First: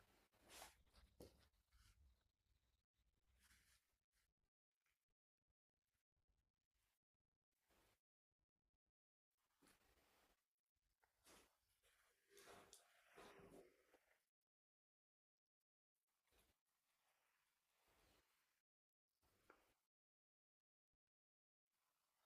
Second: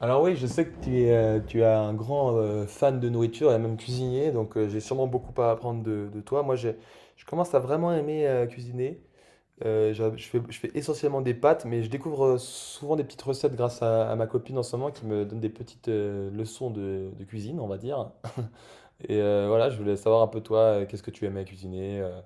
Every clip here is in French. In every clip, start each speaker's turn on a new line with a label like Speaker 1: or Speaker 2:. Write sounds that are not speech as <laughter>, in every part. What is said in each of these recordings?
Speaker 1: Alors oui, je sais que tu es un grand fan de nourriture et même cuisinier, donc j'ai sûrement beaucoup à apprendre de toi. Moi, je commence à vraiment aimer cuisiner. Je fais essentiellement des pâtes, mais je découvre souvent des petites recettes grâce à ma copine en ce moment qui me donne des petites leçons de cuisine, on va dire. Et voilà, je voulais savoir un peu toi, qu'est-ce que tu aimais cuisiner euh,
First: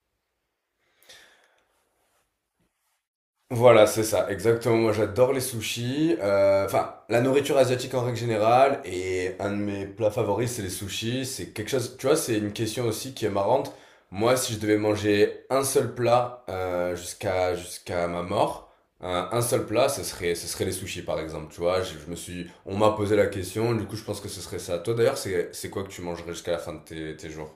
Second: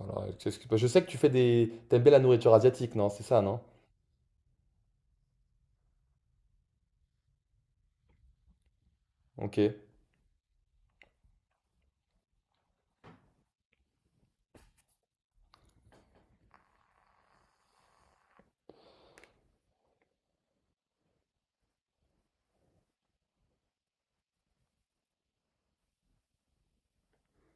Speaker 1: voilà, qu'est-ce que- Je sais que tu fais T'aimes bien la nourriture asiatique, non? C'est ça, non?
Speaker 2: Voilà, c'est ça, exactement. Moi, j'adore les sushis. Enfin, la nourriture asiatique en règle générale. Et un de
Speaker 1: Ok.
Speaker 2: mes plats favoris, c'est les sushis. C'est quelque chose, tu vois, c'est une question aussi qui est marrante. Moi, si je devais manger un seul plat jusqu'à ma mort, un seul plat, ce serait les sushis, par exemple. Tu vois, je me suis, on m'a posé la question. Du coup, je pense que ce serait ça. Toi, d'ailleurs, c'est quoi que tu mangerais jusqu'à la fin de tes jours?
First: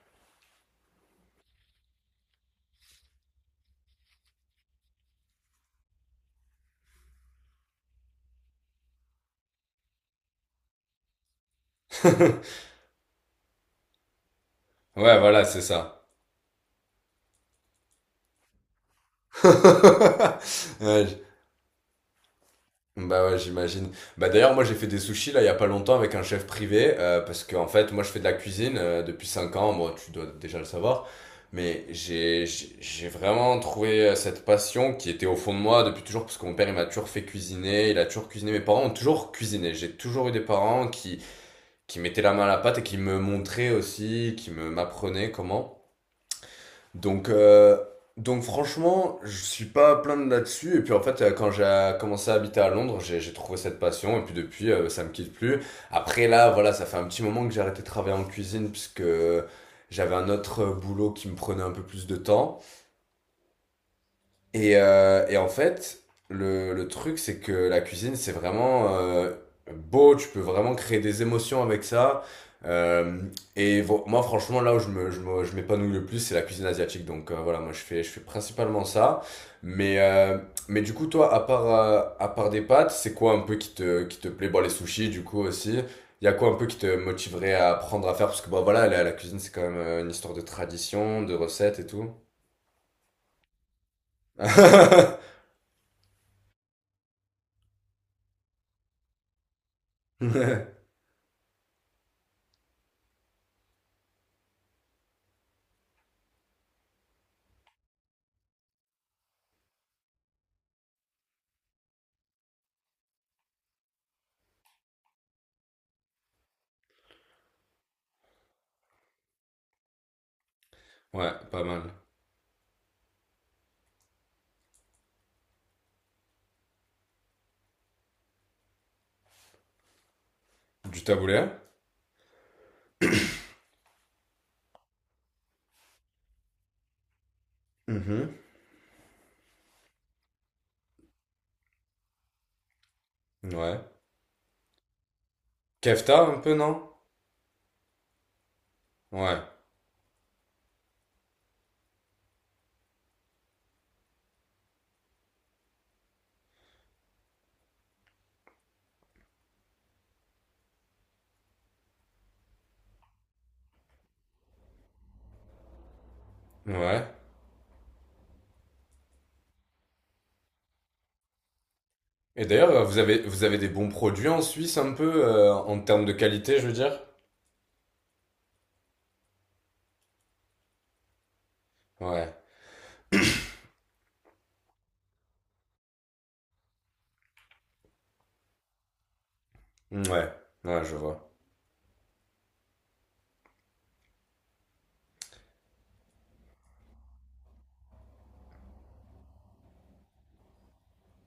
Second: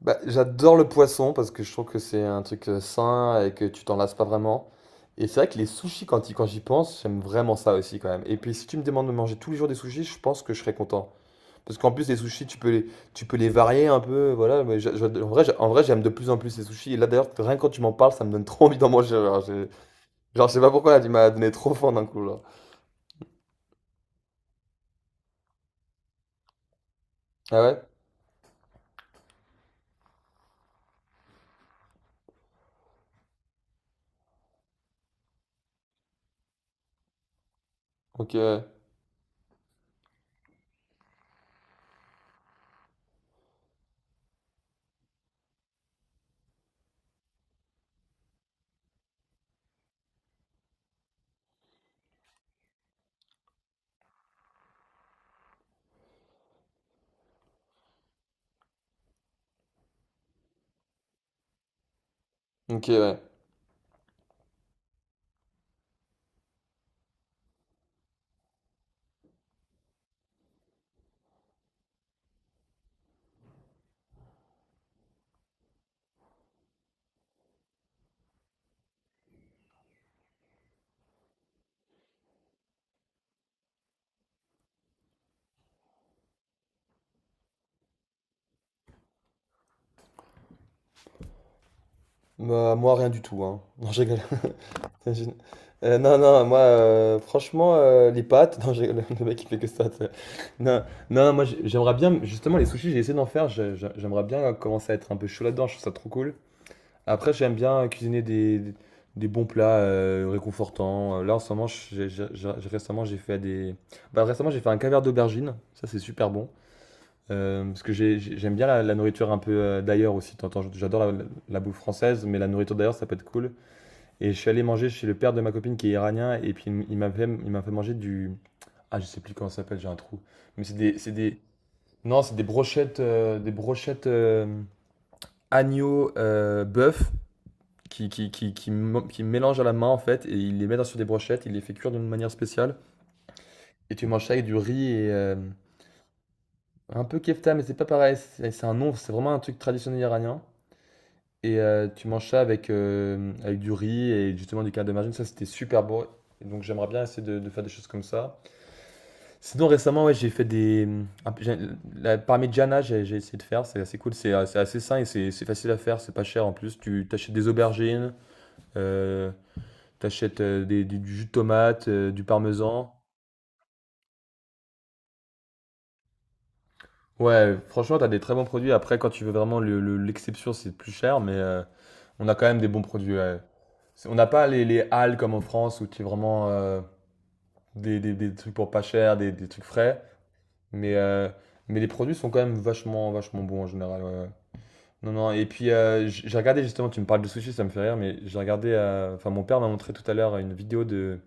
Speaker 1: Bah, j'adore le poisson parce que je trouve que c'est un truc sain et que tu t'en lasses pas vraiment. Et c'est vrai que les sushis, quand j'y pense, j'aime vraiment ça aussi quand même. Et puis si tu me demandes de manger tous les jours des sushis, je pense que je serais content. Parce qu'en plus, les sushis, tu peux les varier un peu. Voilà, mais j'a- j'a-
Speaker 2: Ouais,
Speaker 1: en vrai,
Speaker 2: voilà,
Speaker 1: j'a-
Speaker 2: c'est
Speaker 1: en vrai, j'aime de
Speaker 2: ça.
Speaker 1: plus en plus les sushis. Et là, d'ailleurs, rien que quand tu m'en parles, ça me donne <laughs> trop envie d'en manger. Genre, je sais pas
Speaker 2: <laughs>
Speaker 1: pourquoi, là, tu
Speaker 2: Ouais,
Speaker 1: m'as donné trop faim d'un coup, là.
Speaker 2: bah ouais, j'imagine. Bah d'ailleurs, moi j'ai fait des sushis là il y a pas longtemps avec un chef privé parce que
Speaker 1: Ah
Speaker 2: en
Speaker 1: ouais?
Speaker 2: fait, moi je fais de la cuisine depuis 5 ans, moi tu dois déjà le savoir, mais j'ai vraiment trouvé cette passion qui était au fond de moi depuis toujours parce que mon père il m'a toujours fait cuisiner, il a toujours
Speaker 1: Ok,
Speaker 2: cuisiné, mes
Speaker 1: ouais.
Speaker 2: parents ont toujours cuisiné. J'ai toujours eu des parents qui mettaient la main à la pâte et qui me montraient aussi, qui me m'apprenaient comment. Donc, euh, donc franchement, je suis pas à plaindre là-dessus. Et puis en fait, quand j'ai commencé à habiter à Londres, j'ai trouvé cette passion. Et puis depuis, ça me quitte plus. Après là, voilà, ça fait un petit moment que j'ai arrêté de travailler en cuisine puisque j'avais un autre boulot qui me prenait un peu plus de temps.
Speaker 1: Ok, ouais.
Speaker 2: Et en fait, le truc, c'est que la cuisine, c'est vraiment beau, tu peux vraiment créer des émotions avec ça. Euh, Moi, franchement, là où je m'épanouis le plus, c'est la cuisine asiatique. Donc voilà, moi, je fais principalement ça. Mais, euh, mais du coup, toi, à part des pâtes, c'est quoi un peu qui te plaît? Bon, les sushis, du coup, aussi. Il y a quoi un peu qui te motiverait à apprendre à faire? Parce que bah, voilà, la cuisine, c'est quand même une histoire de tradition, de recettes et tout.
Speaker 1: Bah, moi, rien du tout, hein. <laughs> Non, je rigole. Je-
Speaker 2: <laughs>
Speaker 1: Non, non, moi, franchement, les pâtes, <laughs> non, le mec il fait que ça, tu sais. Non, non, moi j'aimerais bien, justement, les sushis, j'ai essayé d'en faire, j'aimerais bien commencer à être un peu chaud là-dedans, je trouve ça trop cool. Après, j'aime bien cuisiner des bons plats réconfortants. Là, en ce moment, j'ai- récemment, j'ai fait des. Bah, récemment, j'ai fait un caviar d'aubergine, ça c'est super bon. Parce que j'aime bien la nourriture un peu d'ailleurs aussi. T'entends, j'adore
Speaker 2: Ouais,
Speaker 1: la
Speaker 2: pas
Speaker 1: bouffe
Speaker 2: mal.
Speaker 1: française, mais la nourriture d'ailleurs, ça peut être cool. Et je suis allé manger chez le père de ma copine qui est iranien, et puis il m'a fait manger du. Ah, je sais plus comment ça s'appelle, j'ai un trou. Mais c'est des,
Speaker 2: Du
Speaker 1: c'est des.
Speaker 2: taboulé.
Speaker 1: Non, c'est des brochettes, agneau bœuf
Speaker 2: Mhm.
Speaker 1: qui mélangent à la main en fait, et il les met sur des brochettes, il les fait cuire d'une manière spéciale,
Speaker 2: Ouais.
Speaker 1: et tu manges ça avec du riz et
Speaker 2: Kefta, un peu, non?
Speaker 1: un peu kefta, mais c'est pas pareil, c'est un nom, c'est vraiment un
Speaker 2: Ouais.
Speaker 1: truc traditionnel iranien. Et tu manges ça avec, avec du riz et justement du canard de margine, ça c'était super beau. Et donc j'aimerais bien essayer de faire des choses comme ça. Sinon, récemment, ouais, j'ai fait des. Un peu- j'ai- La parmigiana, j'ai essayé de faire, c'est assez cool, c'est assez sain et c'est facile à faire, c'est pas cher en plus.
Speaker 2: Ouais.
Speaker 1: Tu t'achètes des aubergines, euh, t'achètes du jus de tomate, du
Speaker 2: Et d'ailleurs,
Speaker 1: parmesan.
Speaker 2: vous avez des bons produits en Suisse, un peu, en termes de qualité, je veux dire?
Speaker 1: Ouais, franchement, t'as des très bons produits. Après, quand tu veux vraiment l'exception, c'est plus cher, mais on
Speaker 2: Ouais.
Speaker 1: a quand même des bons produits, ouais. On n'a pas les halles comme en France où tu as vraiment des trucs pour pas cher, des trucs frais,
Speaker 2: Mm, ouais. Ouais,
Speaker 1: mais,
Speaker 2: je
Speaker 1: euh,
Speaker 2: vois.
Speaker 1: mais les produits sont quand même vachement, vachement bons en général, ouais, ouais. Non, non, et puis j'ai regardé justement, tu me parles de sushi, ça me fait rire, mais j'ai regardé, enfin mon père m'a montré tout à l'heure une vidéo de,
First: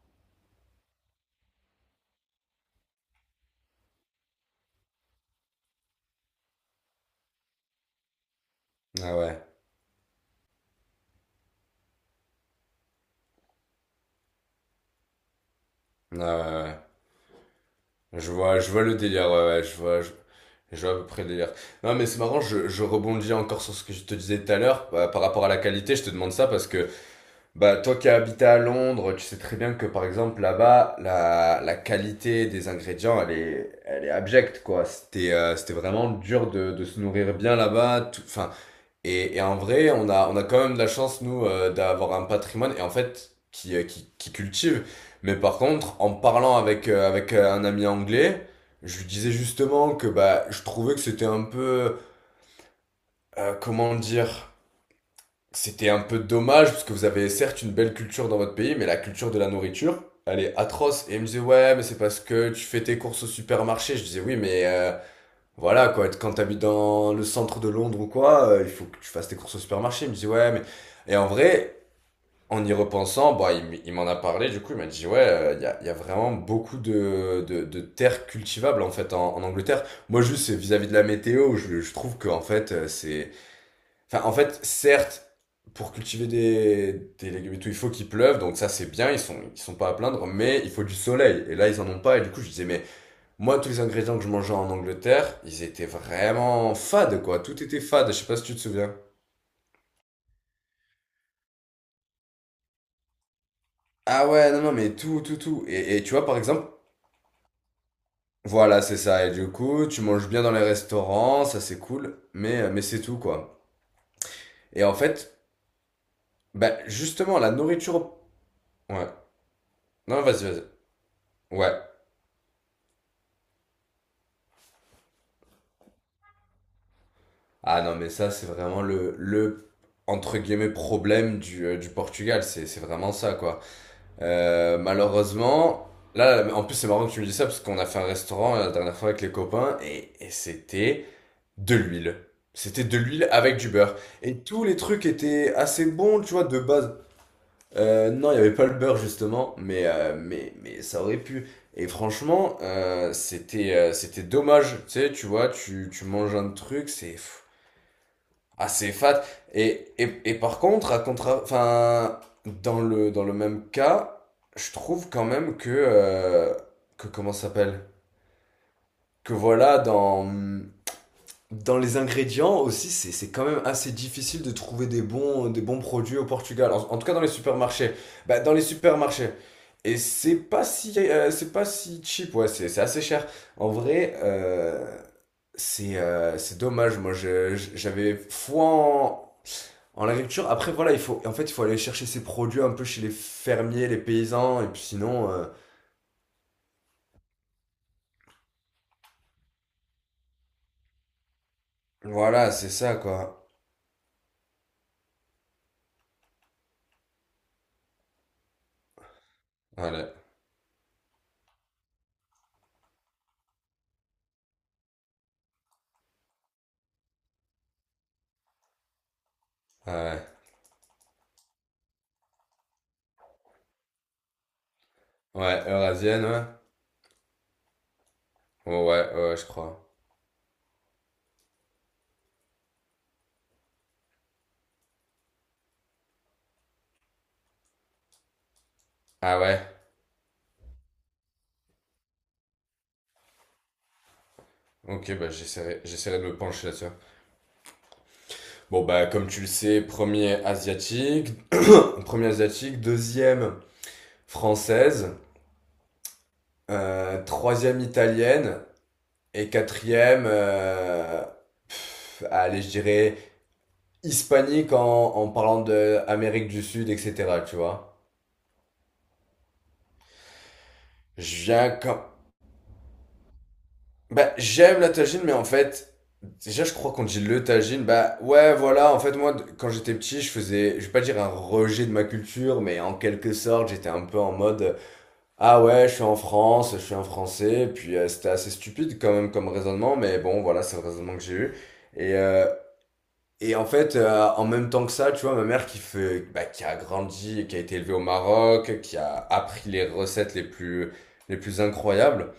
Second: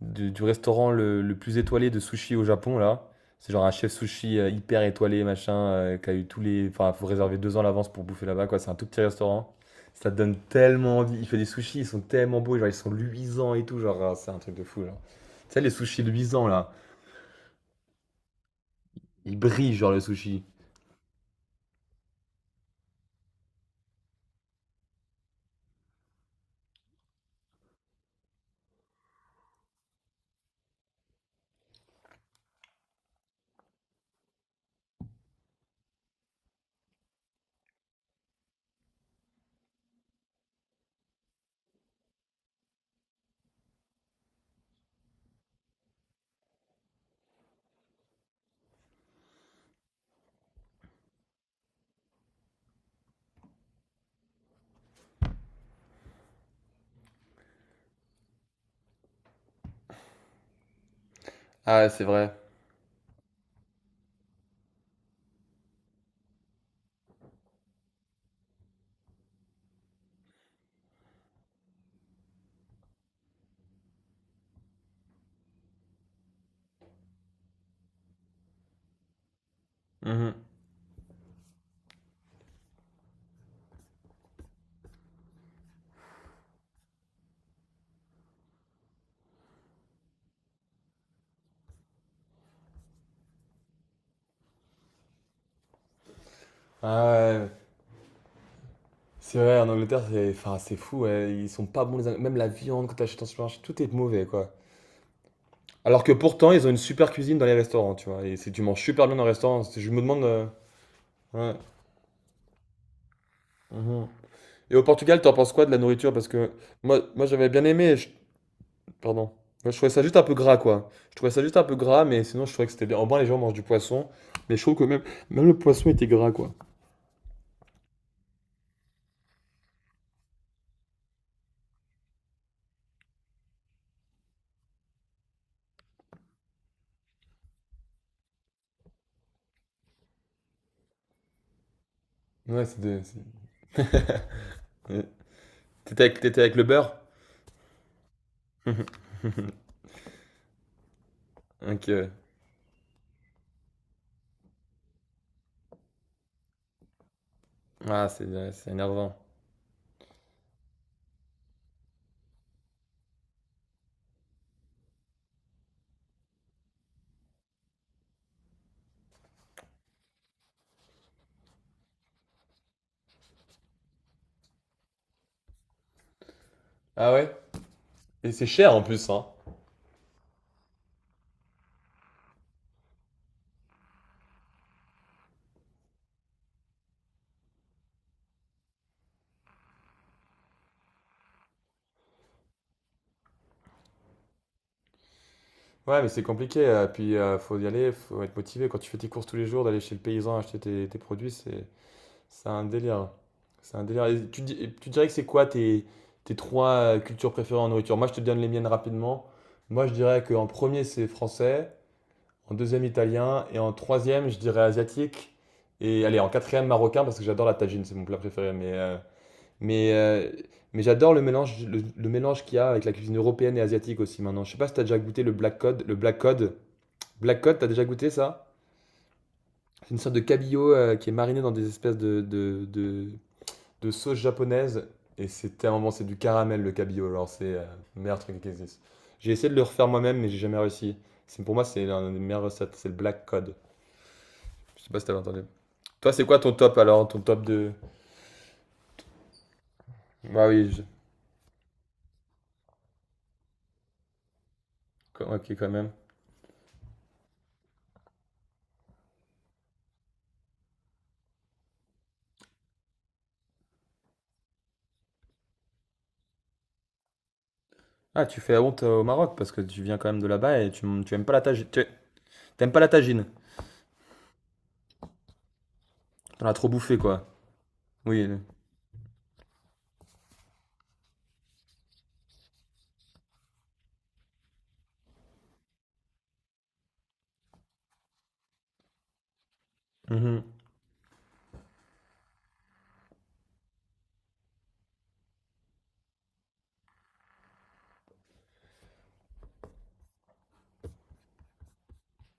Speaker 1: du restaurant le plus étoilé de sushi au Japon, là. C'est genre un chef sushi hyper étoilé, machin, qui a eu tous les... Enfin, faut réserver 2 ans à l'avance pour bouffer là-bas, quoi. C'est un tout petit
Speaker 2: Ah ouais.
Speaker 1: restaurant. Ça te donne tellement envie. Il fait des sushis, ils sont tellement beaux, genre ils sont luisants et tout, genre ah, c'est un truc de fou, genre. Tu sais, les sushis
Speaker 2: Ah ouais,
Speaker 1: luisants, là,
Speaker 2: ouais. Ouais. Je vois le délire,
Speaker 1: ils
Speaker 2: ouais, ouais,
Speaker 1: brillent,
Speaker 2: je
Speaker 1: genre le
Speaker 2: vois, je,
Speaker 1: sushi.
Speaker 2: je vois à peu près le délire. Non, mais c'est marrant, je rebondis encore sur ce que je te disais tout à l'heure, par rapport à la qualité, je te demande ça parce que bah, toi qui as habité à Londres, tu sais très bien que par exemple là-bas, la qualité des ingrédients, elle est abjecte quoi. C'était vraiment dur de se nourrir bien là-bas. Enfin, et en vrai, on a quand même de la chance nous d'avoir un patrimoine et en fait qui cultive. Mais par contre, en parlant avec, un ami anglais, je lui disais justement que bah, je trouvais que c'était un peu, comment dire? C'était un peu dommage parce que vous avez certes une belle culture dans votre pays, mais la culture de la nourriture, elle est atroce. Et il me disait, ouais,
Speaker 1: Ah,
Speaker 2: mais
Speaker 1: ouais,
Speaker 2: c'est
Speaker 1: c'est
Speaker 2: parce
Speaker 1: vrai.
Speaker 2: que tu fais tes courses au supermarché. Je disais, oui, mais voilà, quoi, quand t'habites dans le centre de Londres ou quoi, il faut que tu fasses tes courses au supermarché. Il me disait ouais, mais. Et en vrai, en y repensant, bah, il m'en a parlé, du coup, il m'a dit, ouais, y a vraiment beaucoup de terres cultivables, en fait, en Angleterre. Moi,
Speaker 1: Mhm.
Speaker 2: juste, c'est vis-à-vis de la météo, je trouve que, en fait, c'est enfin, en fait, certes, pour cultiver des légumes et tout, il faut qu'il pleuve, donc ça c'est bien, ils sont pas à plaindre, mais il faut du soleil. Et là, ils en ont pas, et du coup, je disais, mais moi, tous les ingrédients que je mangeais en Angleterre, ils étaient vraiment
Speaker 1: Ah
Speaker 2: fades, quoi.
Speaker 1: ouais.
Speaker 2: Tout était fade, je sais pas si tu te souviens.
Speaker 1: C'est vrai, en Angleterre, c'est enfin, c'est fou, ouais, ils sont pas bons les Même la viande quand t'achètes en supermarché, tout est mauvais,
Speaker 2: Ah ouais,
Speaker 1: quoi.
Speaker 2: non, non, mais tout, tout, tout. Et
Speaker 1: Alors
Speaker 2: tu
Speaker 1: que
Speaker 2: vois, par
Speaker 1: pourtant, ils ont
Speaker 2: exemple,
Speaker 1: une super cuisine dans les restaurants, tu vois. Et c'est- tu
Speaker 2: voilà,
Speaker 1: manges
Speaker 2: c'est
Speaker 1: super bien dans
Speaker 2: ça.
Speaker 1: les
Speaker 2: Et du
Speaker 1: restaurants. C'est-
Speaker 2: coup,
Speaker 1: Je me
Speaker 2: tu
Speaker 1: demande.
Speaker 2: manges bien dans les restaurants,
Speaker 1: Ouais,
Speaker 2: ça c'est cool, mais c'est tout, quoi.
Speaker 1: mhm. Et au
Speaker 2: Et en
Speaker 1: Portugal, t'en
Speaker 2: fait,
Speaker 1: penses quoi de la nourriture? Parce que
Speaker 2: bah,
Speaker 1: moi,
Speaker 2: justement,
Speaker 1: j'avais
Speaker 2: la
Speaker 1: bien aimé.
Speaker 2: nourriture. Ouais.
Speaker 1: Pardon. Moi, je trouvais ça juste un
Speaker 2: Non,
Speaker 1: peu
Speaker 2: vas-y,
Speaker 1: gras,
Speaker 2: vas-y.
Speaker 1: quoi. Je trouvais ça juste un
Speaker 2: Ouais.
Speaker 1: peu gras, mais sinon, je trouvais que c'était bien. En bas, les gens mangent du poisson. Mais je trouve que même, même le poisson était gras, quoi.
Speaker 2: Ah non, mais ça, c'est vraiment le entre guillemets, problème du Portugal. C'est vraiment ça, quoi. Malheureusement, là, en plus, c'est marrant que tu me dis ça parce qu'on a fait un restaurant la dernière fois avec les copains et c'était de l'huile.
Speaker 1: Ouais,
Speaker 2: C'était de l'huile avec du beurre. Et tous les
Speaker 1: ouais.
Speaker 2: trucs étaient assez bons, tu
Speaker 1: T'étais
Speaker 2: vois,
Speaker 1: avec
Speaker 2: de
Speaker 1: le
Speaker 2: base.
Speaker 1: beurre?
Speaker 2: Non, il n'y avait pas le beurre,
Speaker 1: <laughs>
Speaker 2: justement, mais ça aurait pu.
Speaker 1: Ok,
Speaker 2: Et
Speaker 1: ouais.
Speaker 2: franchement, c'était dommage. Tu sais, tu vois, tu manges un truc, c'est
Speaker 1: Ah, c'est ouais, c'est
Speaker 2: assez
Speaker 1: énervant.
Speaker 2: fat. Et par contre, enfin, dans le même cas, je trouve quand même que comment ça s'appelle? Que voilà, dans les ingrédients aussi, c'est quand même assez difficile de trouver des bons produits au Portugal. En tout
Speaker 1: Ah
Speaker 2: cas, dans les
Speaker 1: ouais?
Speaker 2: supermarchés.
Speaker 1: Et
Speaker 2: Bah,
Speaker 1: c'est
Speaker 2: dans les
Speaker 1: cher en plus, hein.
Speaker 2: supermarchés. Et c'est pas si cheap, ouais, c'est assez cher. En vrai, c'est dommage. Moi, j'avais foi en agriculture, après voilà, il faut aller chercher ses produits un peu chez les fermiers, les paysans, et puis sinon,
Speaker 1: Ouais, mais c'est compliqué. Puis faut y aller, faut être motivé. Quand tu fais tes courses tous les jours, d'aller chez le paysan acheter tes produits, c'est
Speaker 2: voilà,
Speaker 1: un
Speaker 2: c'est ça
Speaker 1: délire.
Speaker 2: quoi.
Speaker 1: C'est un délire. Et tu dirais que c'est quoi tes trois cultures préférées en nourriture? Moi, je te donne les miennes rapidement. Moi, je
Speaker 2: Allez,
Speaker 1: dirais qu'en premier, c'est français. En deuxième, italien. Et en troisième, je dirais asiatique. Et allez, en quatrième, marocain, parce que j'adore la tagine, c'est mon plat préféré. Mais, euh,
Speaker 2: ouais,
Speaker 1: mais j'adore le mélange, le mélange qu'il y a avec la cuisine européenne et asiatique aussi maintenant. Je sais pas si t'as déjà goûté le black
Speaker 2: ouais,
Speaker 1: cod. Le
Speaker 2: eurasienne, ouais.
Speaker 1: black cod, t'as déjà goûté ça?
Speaker 2: Oh, ouais, ouais, ouais, je crois.
Speaker 1: C'est une sorte de cabillaud qui est mariné dans des espèces de sauce japonaise. Et c'est tellement bon, c'est du caramel le cabillaud. Alors c'est le meilleur truc qui existe. J'ai
Speaker 2: Ah
Speaker 1: essayé de
Speaker 2: ouais.
Speaker 1: le refaire moi-même, mais j'ai jamais réussi. C'est, pour moi, c'est l'un des meilleures recettes, c'est le black cod. Je sais pas si
Speaker 2: Ok,
Speaker 1: t'avais
Speaker 2: bah
Speaker 1: entendu.
Speaker 2: j'essaierai,
Speaker 1: Toi,
Speaker 2: j'essaierai de
Speaker 1: c'est
Speaker 2: me
Speaker 1: quoi ton
Speaker 2: pencher
Speaker 1: top
Speaker 2: là-dessus.
Speaker 1: alors? Ton top de.
Speaker 2: Bon bah comme tu le sais, premier
Speaker 1: Bah oui, je-
Speaker 2: asiatique, premier asiatique, deuxième française,
Speaker 1: ok quand même.
Speaker 2: troisième italienne et quatrième, pff, allez je dirais hispanique en parlant de Amérique du Sud, etc. Tu vois.
Speaker 1: Ah, tu fais la honte au Maroc parce que tu viens quand même de là-bas et tu aimes pas la
Speaker 2: Je
Speaker 1: tagine.
Speaker 2: viens
Speaker 1: Tu
Speaker 2: comme.
Speaker 1: t'aimes pas la tagine.
Speaker 2: Bah, j'aime la tagine, mais en fait,
Speaker 1: T'en as
Speaker 2: déjà,
Speaker 1: trop
Speaker 2: je crois
Speaker 1: bouffé,
Speaker 2: qu'on dit
Speaker 1: quoi.
Speaker 2: le tagine. Bah,
Speaker 1: Oui. Le-
Speaker 2: ouais, voilà, en fait, moi, quand j'étais petit, je faisais, je vais pas dire un rejet de ma culture, mais en quelque sorte, j'étais un peu en mode, ah ouais, je suis en France, je suis un Français, puis c'était assez stupide quand même comme raisonnement, mais
Speaker 1: Mhm.
Speaker 2: bon, voilà, c'est le raisonnement que j'ai eu. Et, euh, Et en fait, en même temps que ça, tu vois, ma mère qui fait, bah, qui a grandi, et qui a été élevée au Maroc, qui a appris les recettes les plus incroyables,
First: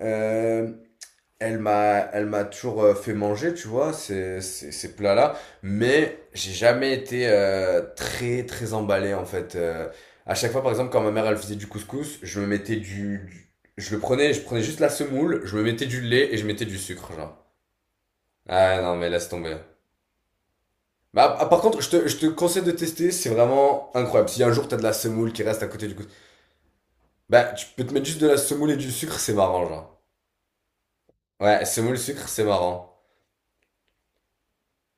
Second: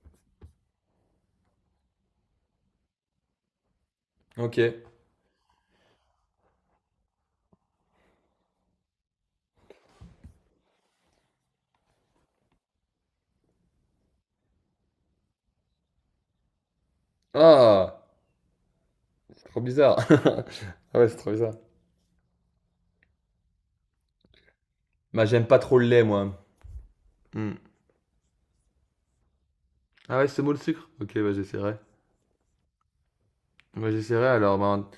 Speaker 2: euh, elle m'a toujours fait manger, tu vois, ces, ces,
Speaker 1: Ok.
Speaker 2: ces plats-là. Mais j'ai jamais été très, très emballé, en fait. À chaque fois, par exemple, quand ma mère, elle faisait du couscous, je me mettais du- je le prenais, je prenais juste la semoule, je me mettais du lait et je mettais du sucre, genre.
Speaker 1: Ah,
Speaker 2: Ah non, mais laisse tomber.
Speaker 1: trop bizarre. <laughs> Ah ouais, c'est trop
Speaker 2: Bah, ah,
Speaker 1: bizarre.
Speaker 2: par contre, je te conseille de tester, c'est vraiment incroyable. Si un jour t'as de la
Speaker 1: Bah,
Speaker 2: semoule qui
Speaker 1: j'aime pas
Speaker 2: reste à
Speaker 1: trop le
Speaker 2: côté du
Speaker 1: lait,
Speaker 2: coup,
Speaker 1: moi. Hmm.
Speaker 2: bah tu peux te mettre juste de la semoule et du sucre, c'est marrant, genre.
Speaker 1: Ah ouais, c'est mot le sucre? Ok, bah
Speaker 2: Ouais,
Speaker 1: j'essaierai.
Speaker 2: semoule, sucre, c'est marrant.
Speaker 1: Bah j'essaierai alors. Bah,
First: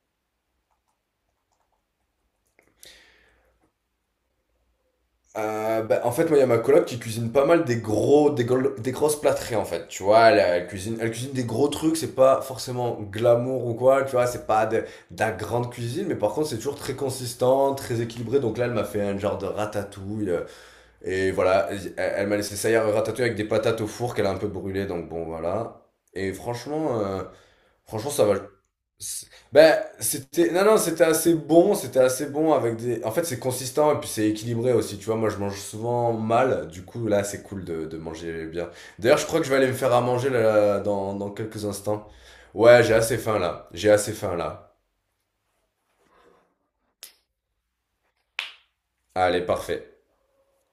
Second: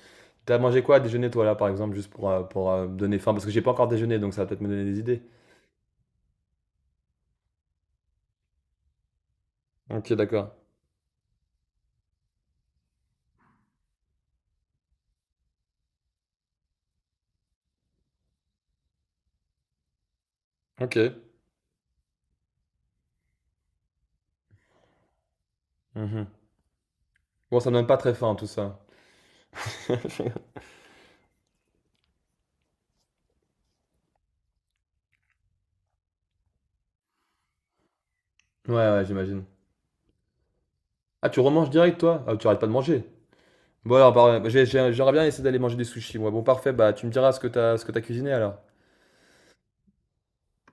Speaker 1: t'as mangé quoi à déjeuner, toi, là, par exemple, juste pour me donner faim? Parce que j'ai pas encore déjeuné, donc ça va peut-être me donner des idées.
Speaker 2: Bah, en fait, moi, il y a ma coloc qui cuisine pas mal des grosses plâtrées, en fait. Tu
Speaker 1: Ok,
Speaker 2: vois, elle,
Speaker 1: d'accord.
Speaker 2: elle cuisine des gros trucs, c'est pas forcément glamour ou quoi, tu vois, c'est pas de la grande cuisine, mais par contre, c'est toujours très consistant, très équilibré. Donc là, elle m'a fait un genre de ratatouille.
Speaker 1: Ok.
Speaker 2: Et voilà, elle, elle m'a laissé ça hier ratatouille avec des patates au four qu'elle a un peu brûlées, donc bon, voilà.
Speaker 1: Mhm.
Speaker 2: Et franchement, euh,
Speaker 1: Bon, ça me donne pas
Speaker 2: franchement,
Speaker 1: très
Speaker 2: ça
Speaker 1: faim,
Speaker 2: va.
Speaker 1: tout ça.
Speaker 2: Ben,
Speaker 1: <laughs>
Speaker 2: c'était, non, non, c'était assez bon avec des. En fait, c'est consistant et puis c'est équilibré aussi, tu vois. Moi, je mange souvent mal, du coup, là, c'est cool de manger bien.
Speaker 1: Ouais, ouais,
Speaker 2: D'ailleurs, je crois
Speaker 1: j'imagine.
Speaker 2: que je vais aller me faire à manger là, dans,
Speaker 1: Ah,
Speaker 2: dans
Speaker 1: tu
Speaker 2: quelques
Speaker 1: remanges direct,
Speaker 2: instants.
Speaker 1: toi? Ah, tu arrêtes pas de
Speaker 2: Ouais, j'ai
Speaker 1: manger.
Speaker 2: assez faim là, j'ai
Speaker 1: Bon alors,
Speaker 2: assez faim
Speaker 1: bah,
Speaker 2: là.
Speaker 1: j'aimerais bien essayer d'aller manger des sushis, moi. Bon, parfait, bah tu me diras ce que t'as cuisiné alors.
Speaker 2: Allez, parfait.